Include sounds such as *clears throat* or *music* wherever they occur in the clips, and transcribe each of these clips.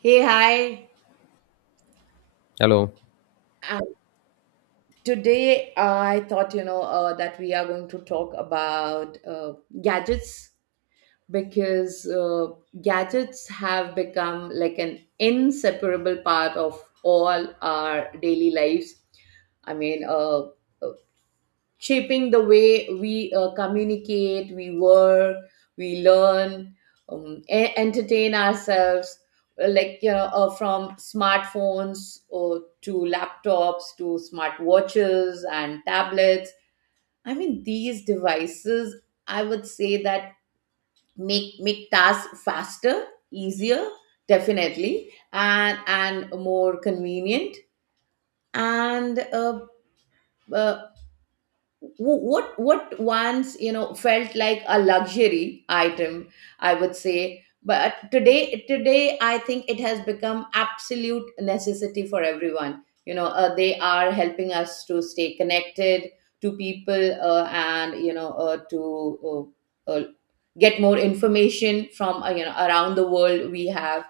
Hey, hi. Hello. Um, Today, I thought, that we are going to talk about gadgets, because gadgets have become like an inseparable part of all our daily lives. I mean, shaping the way we communicate, we work, we learn, entertain ourselves, like, from smartphones or to laptops to smart watches and tablets. I mean, these devices, I would say that make tasks faster, easier, definitely, and more convenient. And uh, what once, felt like a luxury item, I would say, but today I think it has become absolute necessity for everyone. They are helping us to stay connected to people, and, to uh, uh, get more information from, around the world we have.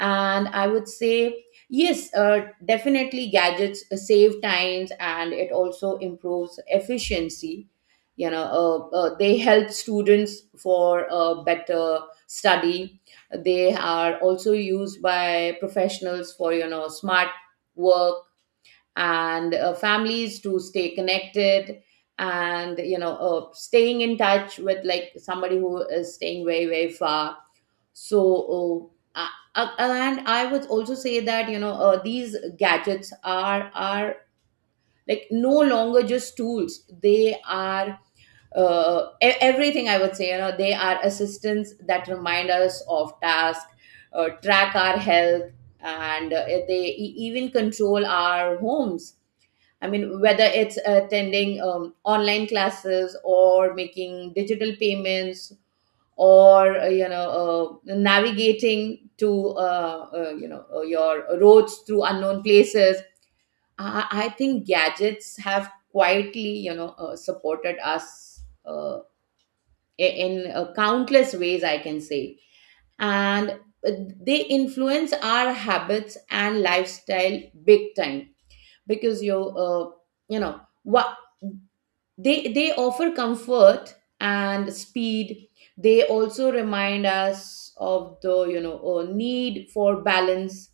And I would say, yes, definitely gadgets save times, and it also improves efficiency. They help students for better study. They are also used by professionals for, smart work, and families to stay connected, and, staying in touch with, like, somebody who is staying very, very far. So and I would also say that, these gadgets are like no longer just tools. They are everything, I would say. They are assistants that remind us of task, track our health, and they even control our homes. I mean, whether it's attending online classes or making digital payments, or navigating to, your roads through unknown places. I think gadgets have quietly, supported us in countless ways, I can say. And uh, they influence our habits and lifestyle big time. Because you know what, they offer comfort and speed. They also remind us of the, need for balance.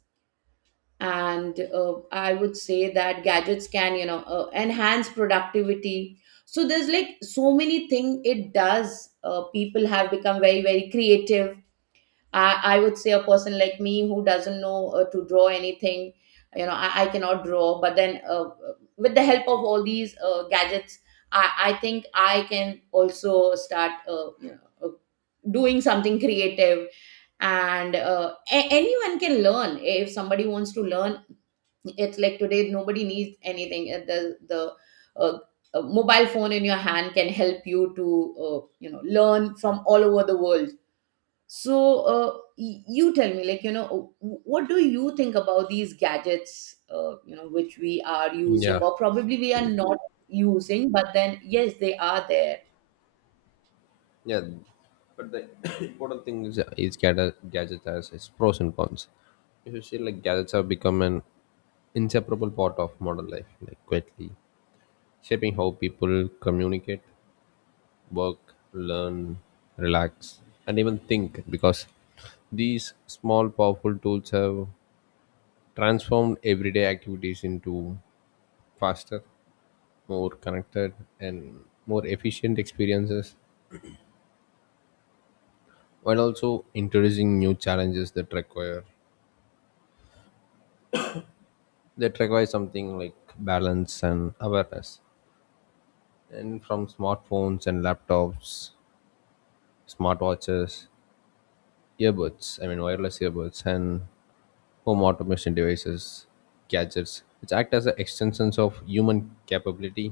And I would say that gadgets can, enhance productivity. So there's, like, so many things it does. People have become very, very creative. I would say, a person like me who doesn't know to draw anything, I cannot draw. But then, with the help of all these gadgets, I think I can also start, doing something creative. And anyone can learn if somebody wants to learn. It's like today nobody needs anything. The uh, a mobile phone in your hand can help you to, learn from all over the world. So, you tell me, like, what do you think about these gadgets, which we are using, Yeah. or probably we are not using. But then, yes, they are there. Yeah. But the *coughs* important thing is gadgets has its pros and cons. If you see, like gadgets have become an inseparable part of modern life, like quietly shaping how people communicate, work, learn, relax, and even think. Because these small, powerful tools have transformed everyday activities into faster, more connected, and more efficient experiences while also introducing new challenges that require something like balance and awareness and from smartphones and laptops, smartwatches, earbuds, wireless earbuds, and home automation devices. Gadgets which act as a extensions of human capability,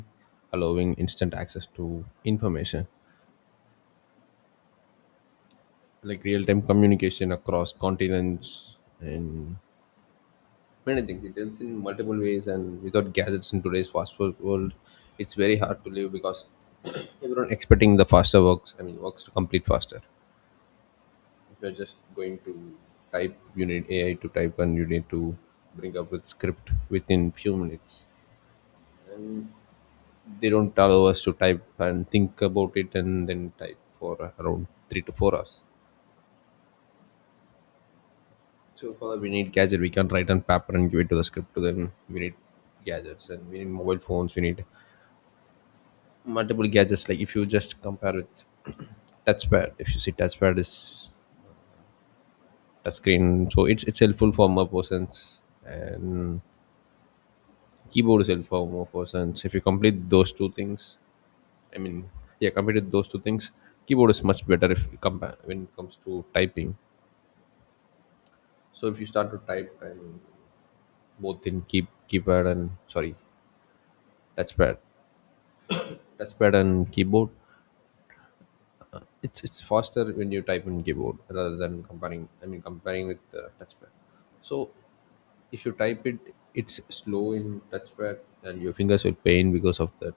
allowing instant access to information, like real-time communication across continents and many things. It helps in multiple ways, and without gadgets in today's fast food world, it's very hard to live because *coughs* *clears throat* everyone expecting the faster works. I mean, works to complete faster. If you're just going to type, you need AI to type, and you need to bring up with script within few minutes. They don't allow us to type and think about it, and then type for around 3 to 4 hours. So for that, we need gadget. We can't write on paper and give it to the script to them. We need gadgets, and we need mobile phones. We need multiple gadgets. Like if you just compare with *clears throat* touchpad, if you see touchpad is touchscreen, so it's helpful for more persons and keyboard is helpful for more persons. If you complete those two things, i mean yeah, completed those two things, keyboard is much better if you compare when it comes to typing. So if you start to type and both in keypad and sorry, touchpad touchpad and keyboard, it's faster when you type in keyboard rather than comparing I mean comparing with touchpad. So if you type it, it's slow in touchpad and your fingers will pain because of that,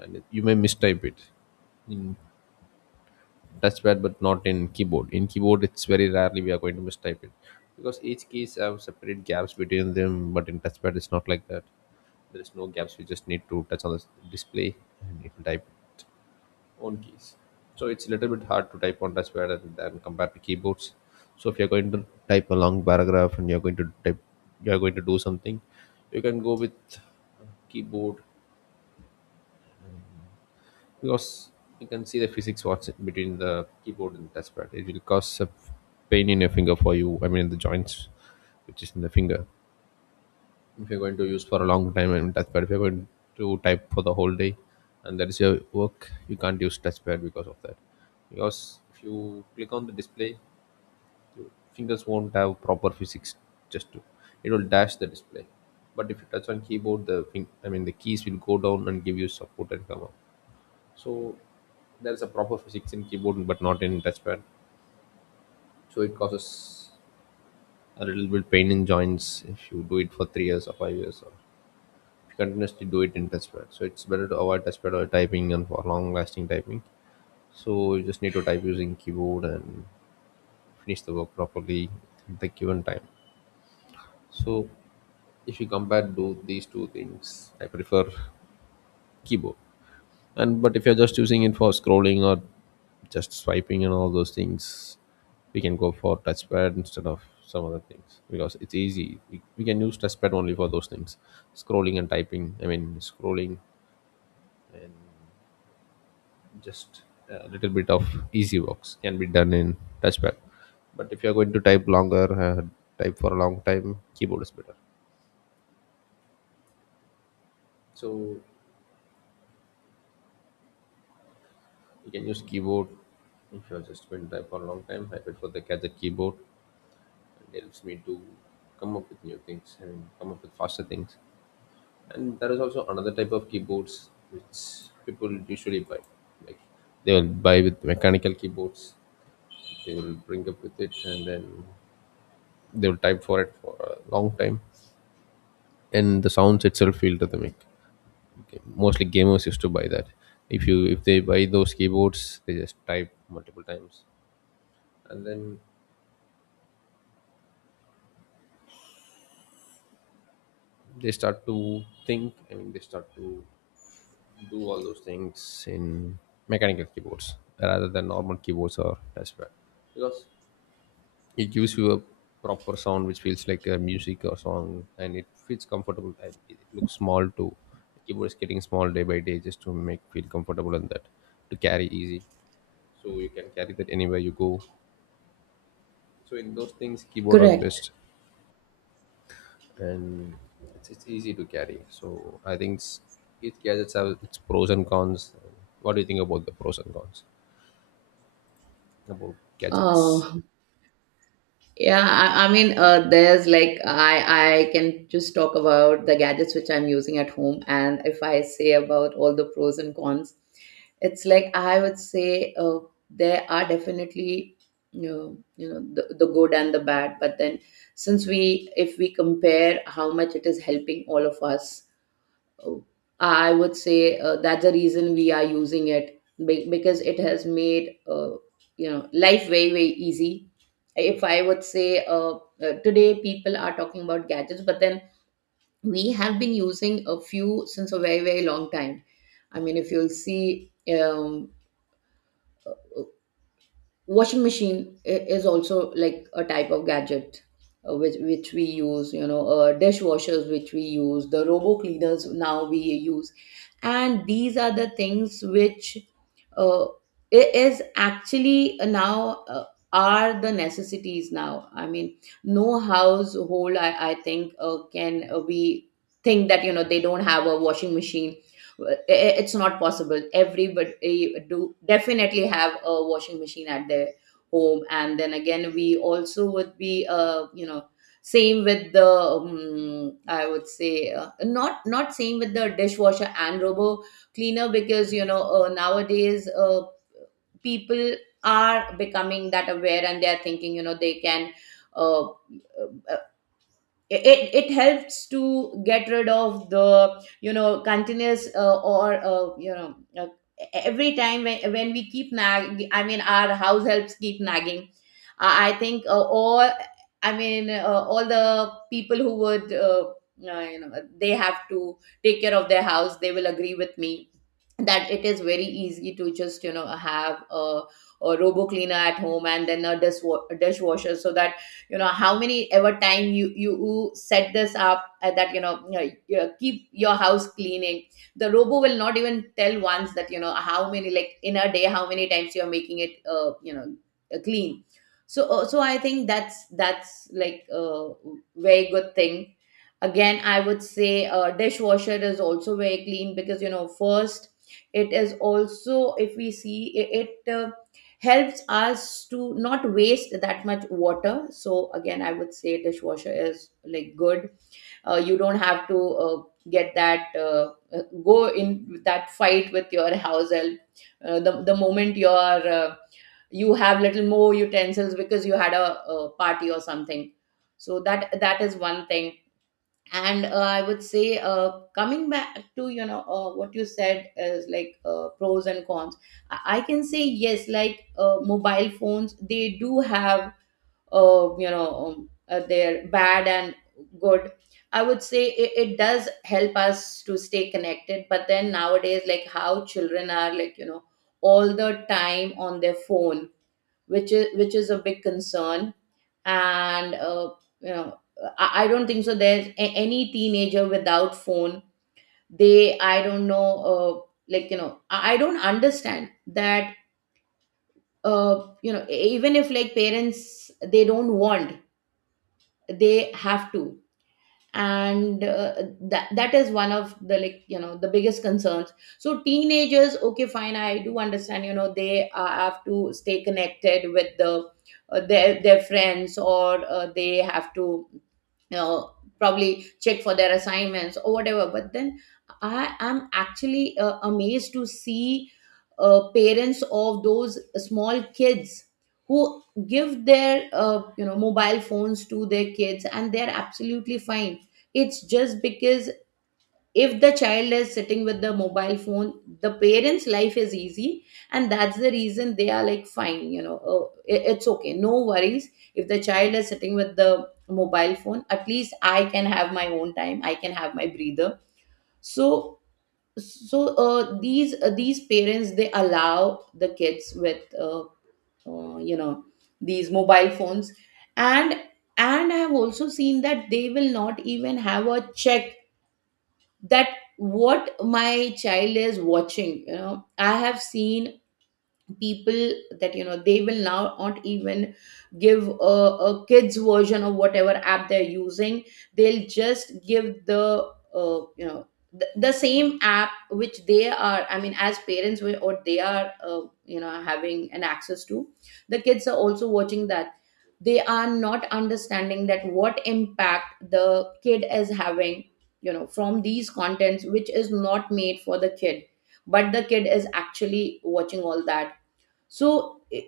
and you may mistype it touchpad, but not in keyboard. In keyboard it's very rarely we are going to mistype it because each keys have separate gaps between them, but in touchpad it's not like that. There is no gaps, we just need to touch on the display and it will type own keys. So it's a little bit hard to type on touchpad and than compared to keyboards. So if you're going to type a long paragraph and you're going to type, you're going to do something, you can go with keyboard because you can see the physics what's between the keyboard and touchpad. It will cause a pain in your finger for you. I mean the joints, which is in the finger. If you're going to use for a long time and touchpad, if you're going to type for the whole day and that is your work, you can't use touchpad because of that, because if you click on the display, fingers won't have proper physics just to, it will dash the display. But if you touch on keyboard, the thing I mean the keys will go down and give you support and come up. So there is a proper physics in keyboard but not in touchpad. So it causes a little bit pain in joints if you do it for 3 years or 5 years or continuously do it in touchpad. So it's better to avoid touchpad or typing and for long lasting typing. So you just need to type using keyboard and finish the work properly at the given time. So if you compare do these two things, I prefer keyboard. And but if you're just using it for scrolling or just swiping and all those things, we can go for touchpad instead of some other things because it's easy. We can use touchpad only for those things, scrolling and typing. I mean, scrolling, just a little bit of easy works can be done in touchpad. But if you're going to type longer, type for a long time, keyboard is better. So you can use keyboard. If you're just going to type for a long time, I prefer the gadget keyboard. It helps me to come up with new things and come up with faster things. And there is also another type of keyboards which people usually buy, like they will buy with mechanical keyboards. They will bring up with it and then they will type for it for a long time, and the sounds itself feel rhythmic. Okay, mostly gamers used to buy that. If you if they buy those keyboards, they just type multiple times, and then they start to think. I mean, they start to do all those things in mechanical keyboards rather than normal keyboards or touchpad, because it gives you a proper sound which feels like a music or song, and it feels comfortable and it looks small too. Keyboard is getting small day by day just to make feel comfortable and that to carry easy, so you can carry that anywhere you go. So in those things keyboard are Correct. best. And it's easy to carry, so each gadgets have its pros and cons. What do you think about the pros and cons about gadgets? Uh, Yeah, I mean, there's, like, I can just talk about the gadgets which I'm using at home, and if I say about all the pros and cons, it's like I would say, there are definitely, you know the good and the bad, but then, since we, if we compare how much it is helping all of us, I would say, that's the reason we are using it, because it has made, life very, very easy. If I would say, today people are talking about gadgets, but then we have been using a few since a very, very long time. I mean, if you'll see, um, washing machine is also like a type of gadget, which we use. You know, dishwashers which we use, the robo cleaners now we use. And these are the things which, uh, i- is actually now, are the necessities now. I mean, no household, I think, can, we think that, they don't have a washing machine. It's not possible, everybody do definitely have a washing machine at their home. And then again, we also would be, same with the, I would say, not same with the dishwasher and robo cleaner, because, nowadays, people are becoming that aware, and they are thinking, they can, uh, uh, it helps to get rid of the, continuous, or, every time when we keep nag, I mean, our house helps keep nagging. I think, all, I mean, all the people who would, uh, you know they have to take care of their house, they will agree with me that it is very easy to just, have a robo cleaner at home, and then a dishwasher, so that, how many ever time you set this up, that, you keep your house cleaning. The robo will not even tell once that, how many, like, in a day, how many times you are making it, clean. So, I think that's like a very good thing. Again, I would say, dishwasher is also very clean, because, first, it is also, if we see, it helps us to not waste that much water. So again, I would say dishwasher is like good. You don't have to, get that, go in that fight with your house help, the moment you have little more utensils, because you had a party or something. So that, is one thing. And I would say, coming back to, what you said, is like, pros and cons, I can say, yes, like, mobile phones, they do have, their bad and good. I would say, it does help us to stay connected, but then nowadays, like, how children are, like, all the time on their phone, which is, a big concern. And you know I don't think so there's any teenager without phone. They, I don't know, like, I don't understand that, even if, like, parents they don't want, they have to. And that is one of the, like, the biggest concerns. So teenagers, okay fine, I do understand, they have to stay connected with the, their friends, or they have to, uh, probably check for their assignments, or whatever. But then I am actually, amazed to see, parents of those small kids who give their, mobile phones to their kids, and they're absolutely fine. It's just because, if the child is sitting with the mobile phone, the parents life is easy, and that's the reason they are, like, fine, oh, it's okay, no worries. If the child is sitting with the mobile phone, at least I can have my own time, I can have my breather. So, these parents, they allow the kids with, uh, you know these mobile phones. And and I have also seen that they will not even have a check, that what my child is watching. I have seen people that, they will now not even give a kids version of whatever app they're using. They'll just give the, uh, you know the same app which they are, I mean, as parents, or they are, having an access to, the kids are also watching that. They are not understanding that what impact the kid is having, from these contents which is not made for the kid, but the kid is actually watching all that. So it,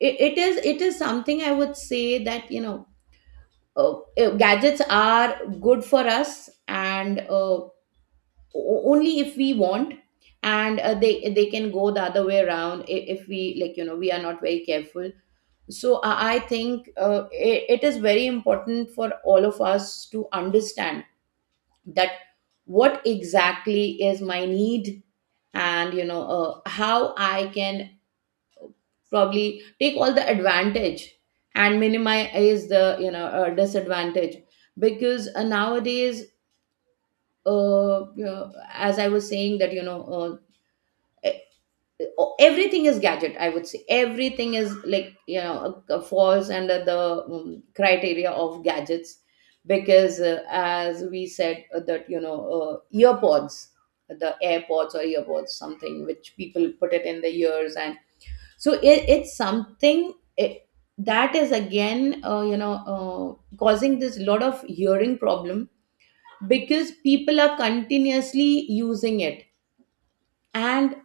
it is it is something, I would say, that, uh, gadgets are good for us, and only if we want. And they can go the other way around, if we, like, we are not very careful. So I think, it is very important for all of us to understand that what exactly is my need, and, how I can probably take all the advantage, and minimize the, disadvantage. Because, nowadays, as I was saying that, uh, e- everything is gadget, I would say. Everything is, like, falls under the, criteria of gadgets, because, as we said, that, earpods, the airpods or earpods, something which people put it in the ears. And so it's something that is again causing this lot of hearing problem because people are continuously using it. And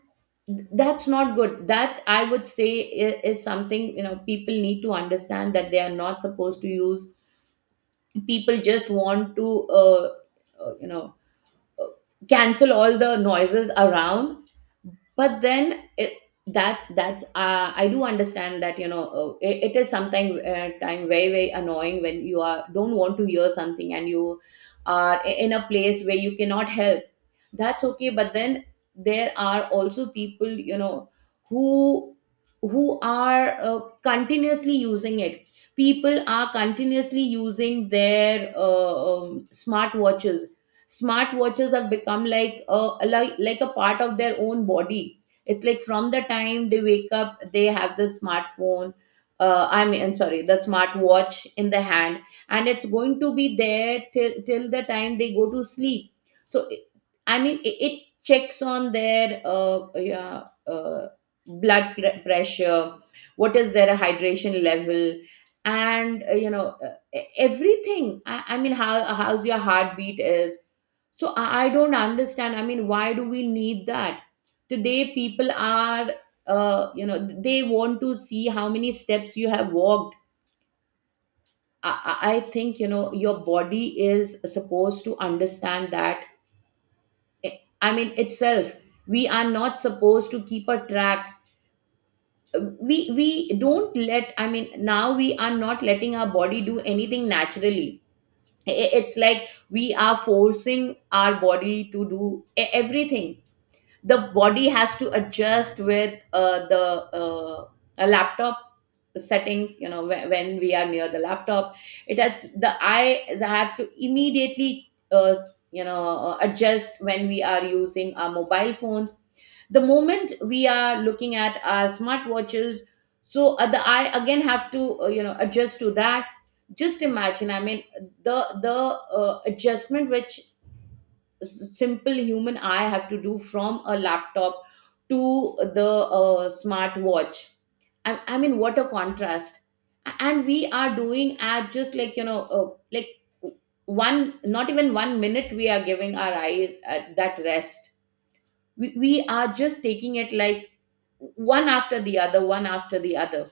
that's not good. That I would say is something, you know, people need to understand that they are not supposed to use. People just want to uh, you know cancel all the noises around. But then it, that that's I do understand that it is sometimes time very, very annoying when you are don't want to hear something and you are in a place where you cannot help. That's okay, but then there are also people, you know, who who are continuously using it. People are continuously using their smartwatches. Smartwatches have become like a like a part of their own body. It's like from the time they wake up, they have the smartphone, I mean, I'm sorry, the smartwatch in the hand, and it's going to be there till the time they go to sleep. So I mean it checks on their pressure, what is their hydration level, and everything. I mean, how's your heartbeat is. So I don't understand. I mean, why do we need that? Today, people are, they want to see how many steps you have walked. I think, you know, your body is supposed to understand that. I mean, itself, we are not supposed to keep a track. We don't let, I mean, now we are not letting our body do anything naturally. It's like we are forcing our body to do everything. The body has to adjust with the uh, a laptop settings, you know, when we are near the laptop. It has the eyes have to immediately adjust when we are using our mobile phones, the moment we are looking at our smartwatches. So the eye again have to adjust to that. Just imagine, I mean, the the adjustment which simple human eye have to do from a laptop to the smart watch. I mean, what a contrast! And we are doing at just like, you know, one, not even 1 minute, we are giving our eyes at that rest. We are just taking it like one after the other, one after the other,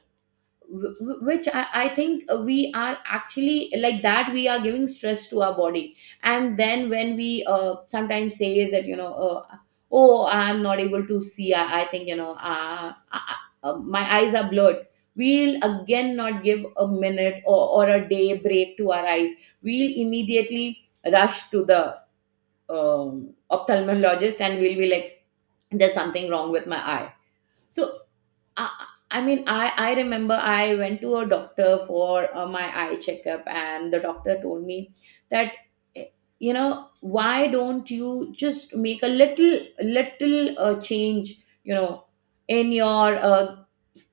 which I think we are actually like that, we are giving stress to our body. And then when we sometimes say is that, you know, oh, I'm not able to see. I think, you know, my eyes are blurred. We'll again not give a minute or a day break to our eyes. We'll immediately rush to the ophthalmologist and we'll be like, there's something wrong with my eye. So I, I mean, I remember I went to a doctor for my eye checkup, and the doctor told me that, eh, you know, why don't you just make a little change, you know, in your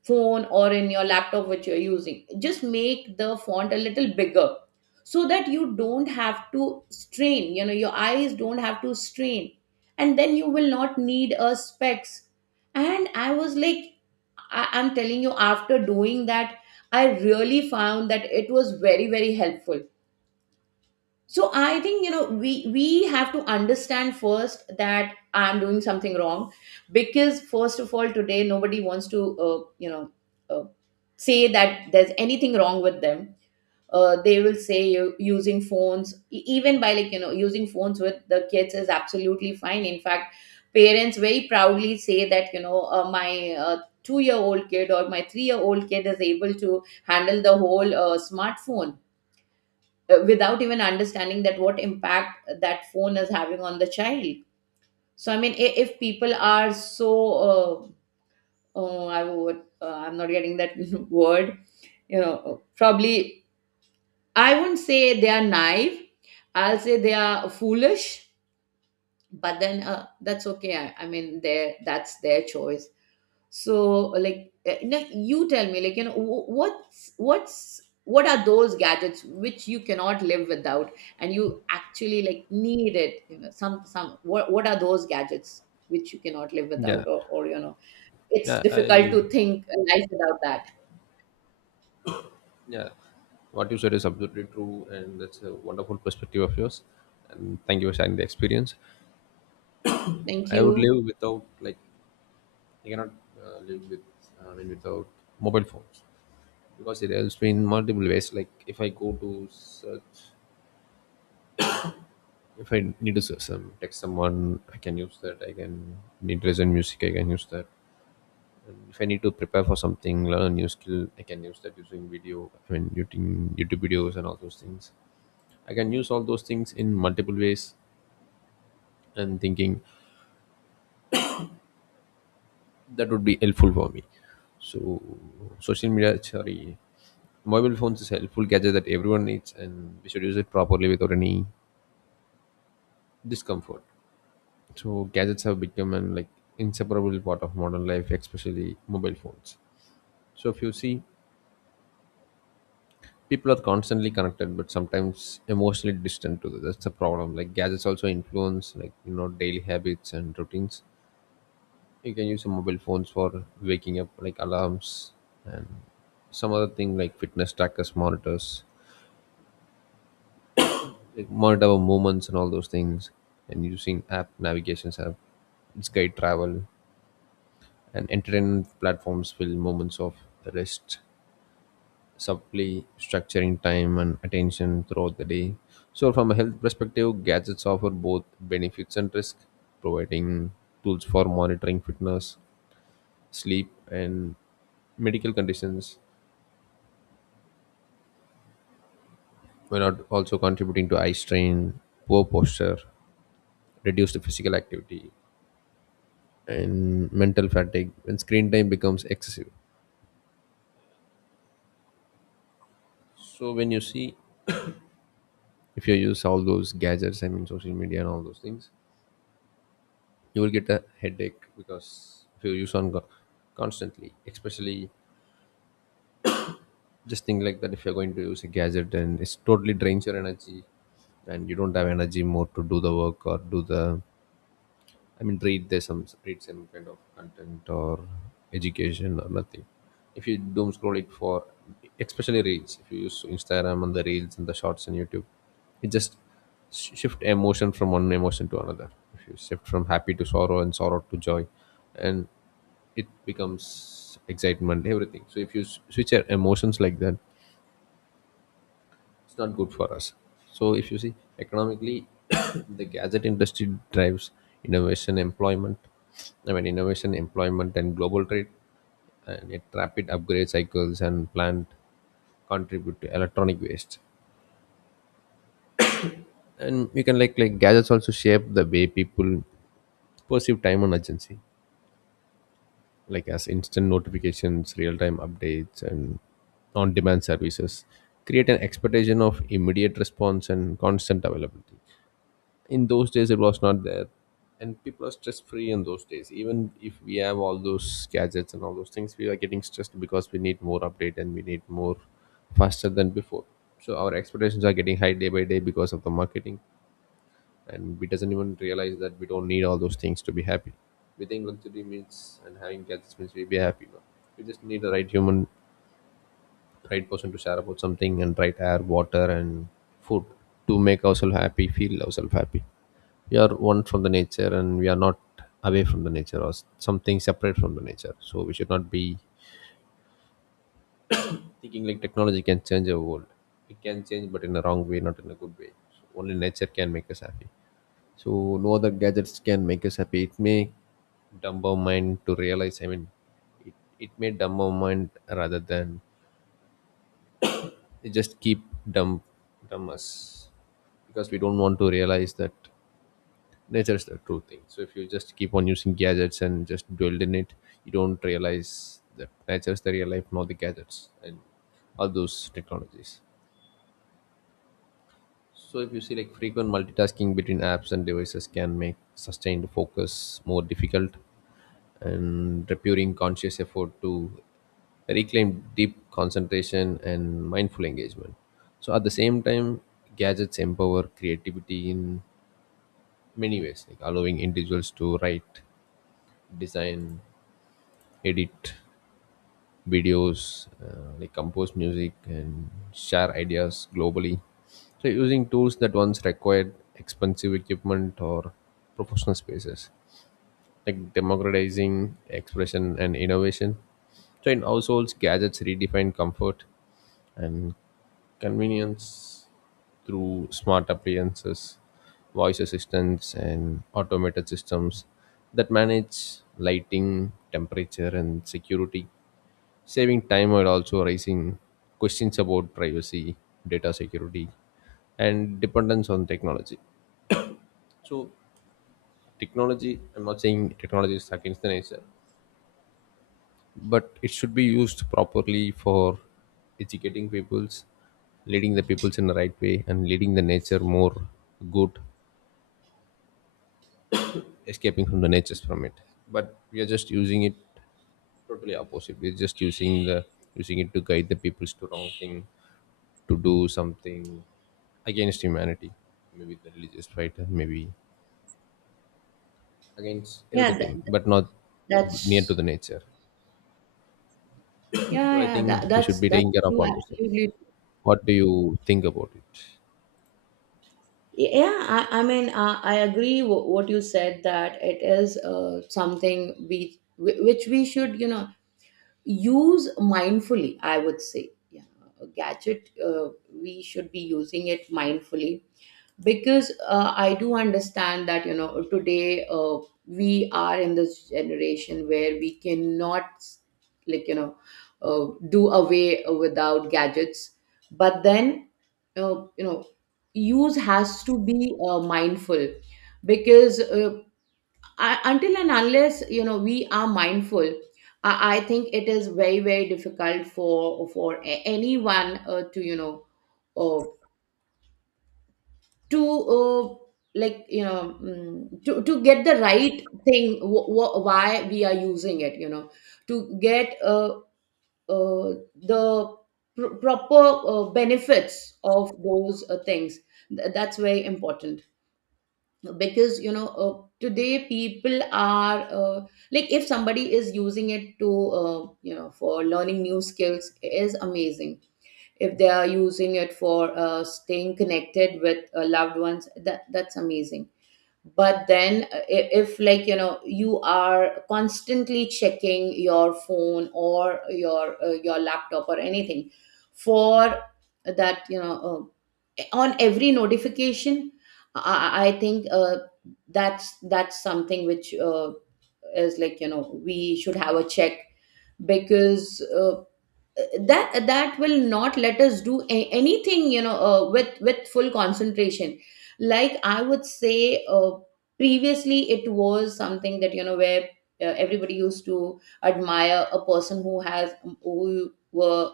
phone or in your laptop which you're using? Just make the font a little bigger so that you don't have to strain, you know, your eyes don't have to strain, and then you will not need a specs. And I was like, I'm telling you, after doing that, I really found that it was very, very helpful. So I think, you know, we have to understand first that I'm doing something wrong, because first of all, today nobody wants to uh, say that there's anything wrong with them. They will say, you using phones, even by, like, you know, using phones with the kids is absolutely fine. In fact, parents very proudly say that, you know, my 2 year old kid or my 3 year old kid is able to handle the whole smartphone, without even understanding that what impact that phone is having on the child. So I mean, if people are so uh, oh, I would I'm not getting that *laughs* word, you know, probably I wouldn't say they are naive. I'll say they are foolish, but then that's okay. I mean, their that's their choice. So, like, you, know, you tell me, like, you know, what are those gadgets which you cannot live without, and you actually like need it? You know, some what are those gadgets which you cannot live Yeah. without, or you know, it's yeah I difficult live to think a life without that. Yeah, what you said is absolutely true and that's a wonderful perspective of yours, and thank you for sharing the experience. Thank I would live you. without, like I cannot live with I mean without mobile phones, because it helps me in multiple ways. Like if I go to search, if I need to search some text someone, I can use that. I can need to listen music, I can use that. And if I need to prepare for something, learn a new skill, I can use that using video I mean using YouTube videos and all those things. I can use all those things in multiple ways, and thinking that would be helpful for me. So social media sorry mobile phones is a helpful gadget that everyone needs, and we should use it properly without any discomfort. So gadgets have become an like inseparable part of modern life, especially mobile phones. So if you see, people are constantly connected, but sometimes emotionally distant to that. That's the problem. Like gadgets also influence like you know daily habits and routines. You can use your mobile phones for waking up, like alarms, and some other thing like fitness trackers, monitors, like monitor our movements and all those things. And using app navigations app, it's guide travel and entertainment platforms fill moments of rest, subtly structuring time and attention throughout the day. So, from a health perspective, gadgets offer both benefits and risk, providing tools for monitoring fitness, sleep, and medical conditions, while not also contributing to eye strain, poor posture, reduced physical activity, and mental fatigue when screen time becomes excessive. So when you see, if you use all those gadgets, I mean social media and all those things, you will get a headache because if you use on constantly, especially, just think like that, if you're going to use a gadget and it's totally drains your energy and you don't have energy more to do the work or do the, I mean, read some kind of content or education or nothing. If you doom scroll it for, especially reels, if you use Instagram and the reels and the shorts and YouTube, it just shift emotion from one emotion to another. If you shift from happy to sorrow and sorrow to joy, and it becomes excitement, everything. So if you switch your emotions like that, it's not good for us. So if you see economically, *coughs* the gadget industry drives innovation, employment. Innovation, employment, and global trade, and it rapid upgrade cycles and plant contribute to electronic waste. And you can like gadgets also shape the way people perceive time and urgency, like as instant notifications, real time updates, and on demand services create an expectation of immediate response and constant availability. In those days it was not there, and people are stress free in those days. Even if we have all those gadgets and all those things, we are getting stressed because we need more update and we need more faster than before. So our expectations are getting high day by day because of the marketing, and we doesn't even realize that we don't need all those things to be happy. We think luxury means and having gadgets means we'll be happy. No, we just need the right human, right person to share about something, and right air, water, and food to make ourselves happy, feel ourselves happy. We are one from the nature and we are not away from the nature, or something separate from the nature. So we should not be thinking like technology can change our world. It can change, but in a wrong way, not in a good way. So only nature can make us happy, so no other gadgets can make us happy. It may dumb our mind to realize, it, it may dumb our mind rather than, it just keep dumb dumb us, because we don't want to realize that nature is the true thing. So if you just keep on using gadgets and just dwell in it, you don't realize that nature is the real life, not the gadgets and all those technologies. So if you see, like frequent multitasking between apps and devices can make sustained focus more difficult, and requiring conscious effort to reclaim deep concentration and mindful engagement. So at the same time, gadgets empower creativity in many ways, like allowing individuals to write, design, edit videos, like compose music, and share ideas globally. So using tools that once required expensive equipment or professional spaces, like democratizing expression and innovation. So in households, gadgets redefine comfort and convenience through smart appliances, voice assistants, and automated systems that manage lighting, temperature, and security, saving time while also raising questions about privacy, data security, and dependence on technology. So, technology, I'm not saying technology is against the nature, but it should be used properly for educating peoples, leading the peoples in the right way, and leading the nature more good, escaping from the natures from it. But we are just using it totally opposite. We're just using the Using it to guide the peoples to wrong thing, to do something against humanity, maybe the religious fight, and maybe against Yeah, th- everything, but not near to that's the nature. So yeah, I yeah, think we should be that's taking care of true, all those things. absolutely. What do you think about it? Yeah, I mean, I agree what you said that it is something we which we should, you know, use mindfully. I would say, yeah, a gadget we should be using it mindfully, because I do understand that, you know, today we are in this generation where we cannot, like, you know, do away without gadgets, but then uh, you know use has to be mindful, because I, until and unless, you know, we are mindful, I think it is very, very difficult for anyone to, you know, uh, to like, you know, to get the right thing, why we are using it, you know, to get the proper benefits of those things. That's very important, because, you know, today people are like, if somebody is using it to you know, for learning new skills, it is amazing. If they are using it for staying connected with loved ones, that that's amazing. But then if, like, you know, you are constantly checking your phone or your laptop or anything for that, you know, on every notification, I think that's something which is, like, you know, we should have a check, because that that will not let us do anything, you know, with full concentration. Like, I would say previously it was something that, you know, where everybody used to admire a person who has who were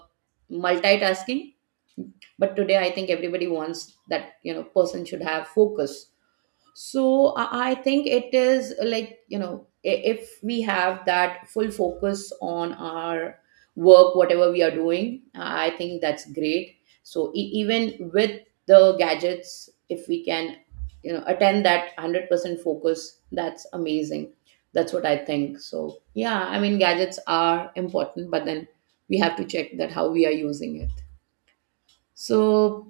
multitasking, but today I think everybody wants that, you know, person should have focus. So I think it is like, you know, if we have that full focus on our work, whatever we are doing, I think that's great. So even with the gadgets, if we can, you know, attend that 100% focus, that's amazing. That's what I think. So yeah, I mean, gadgets are important, but then we have to check that how we are using it. So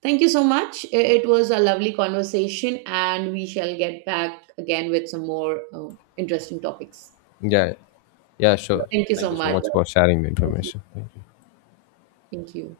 thank you so much. It was a lovely conversation, and we shall get back again with some more interesting topics. Yeah, yeah, sure. Thank you Thank so you so much. much for sharing the Thank you. information. Thank you. Thank you.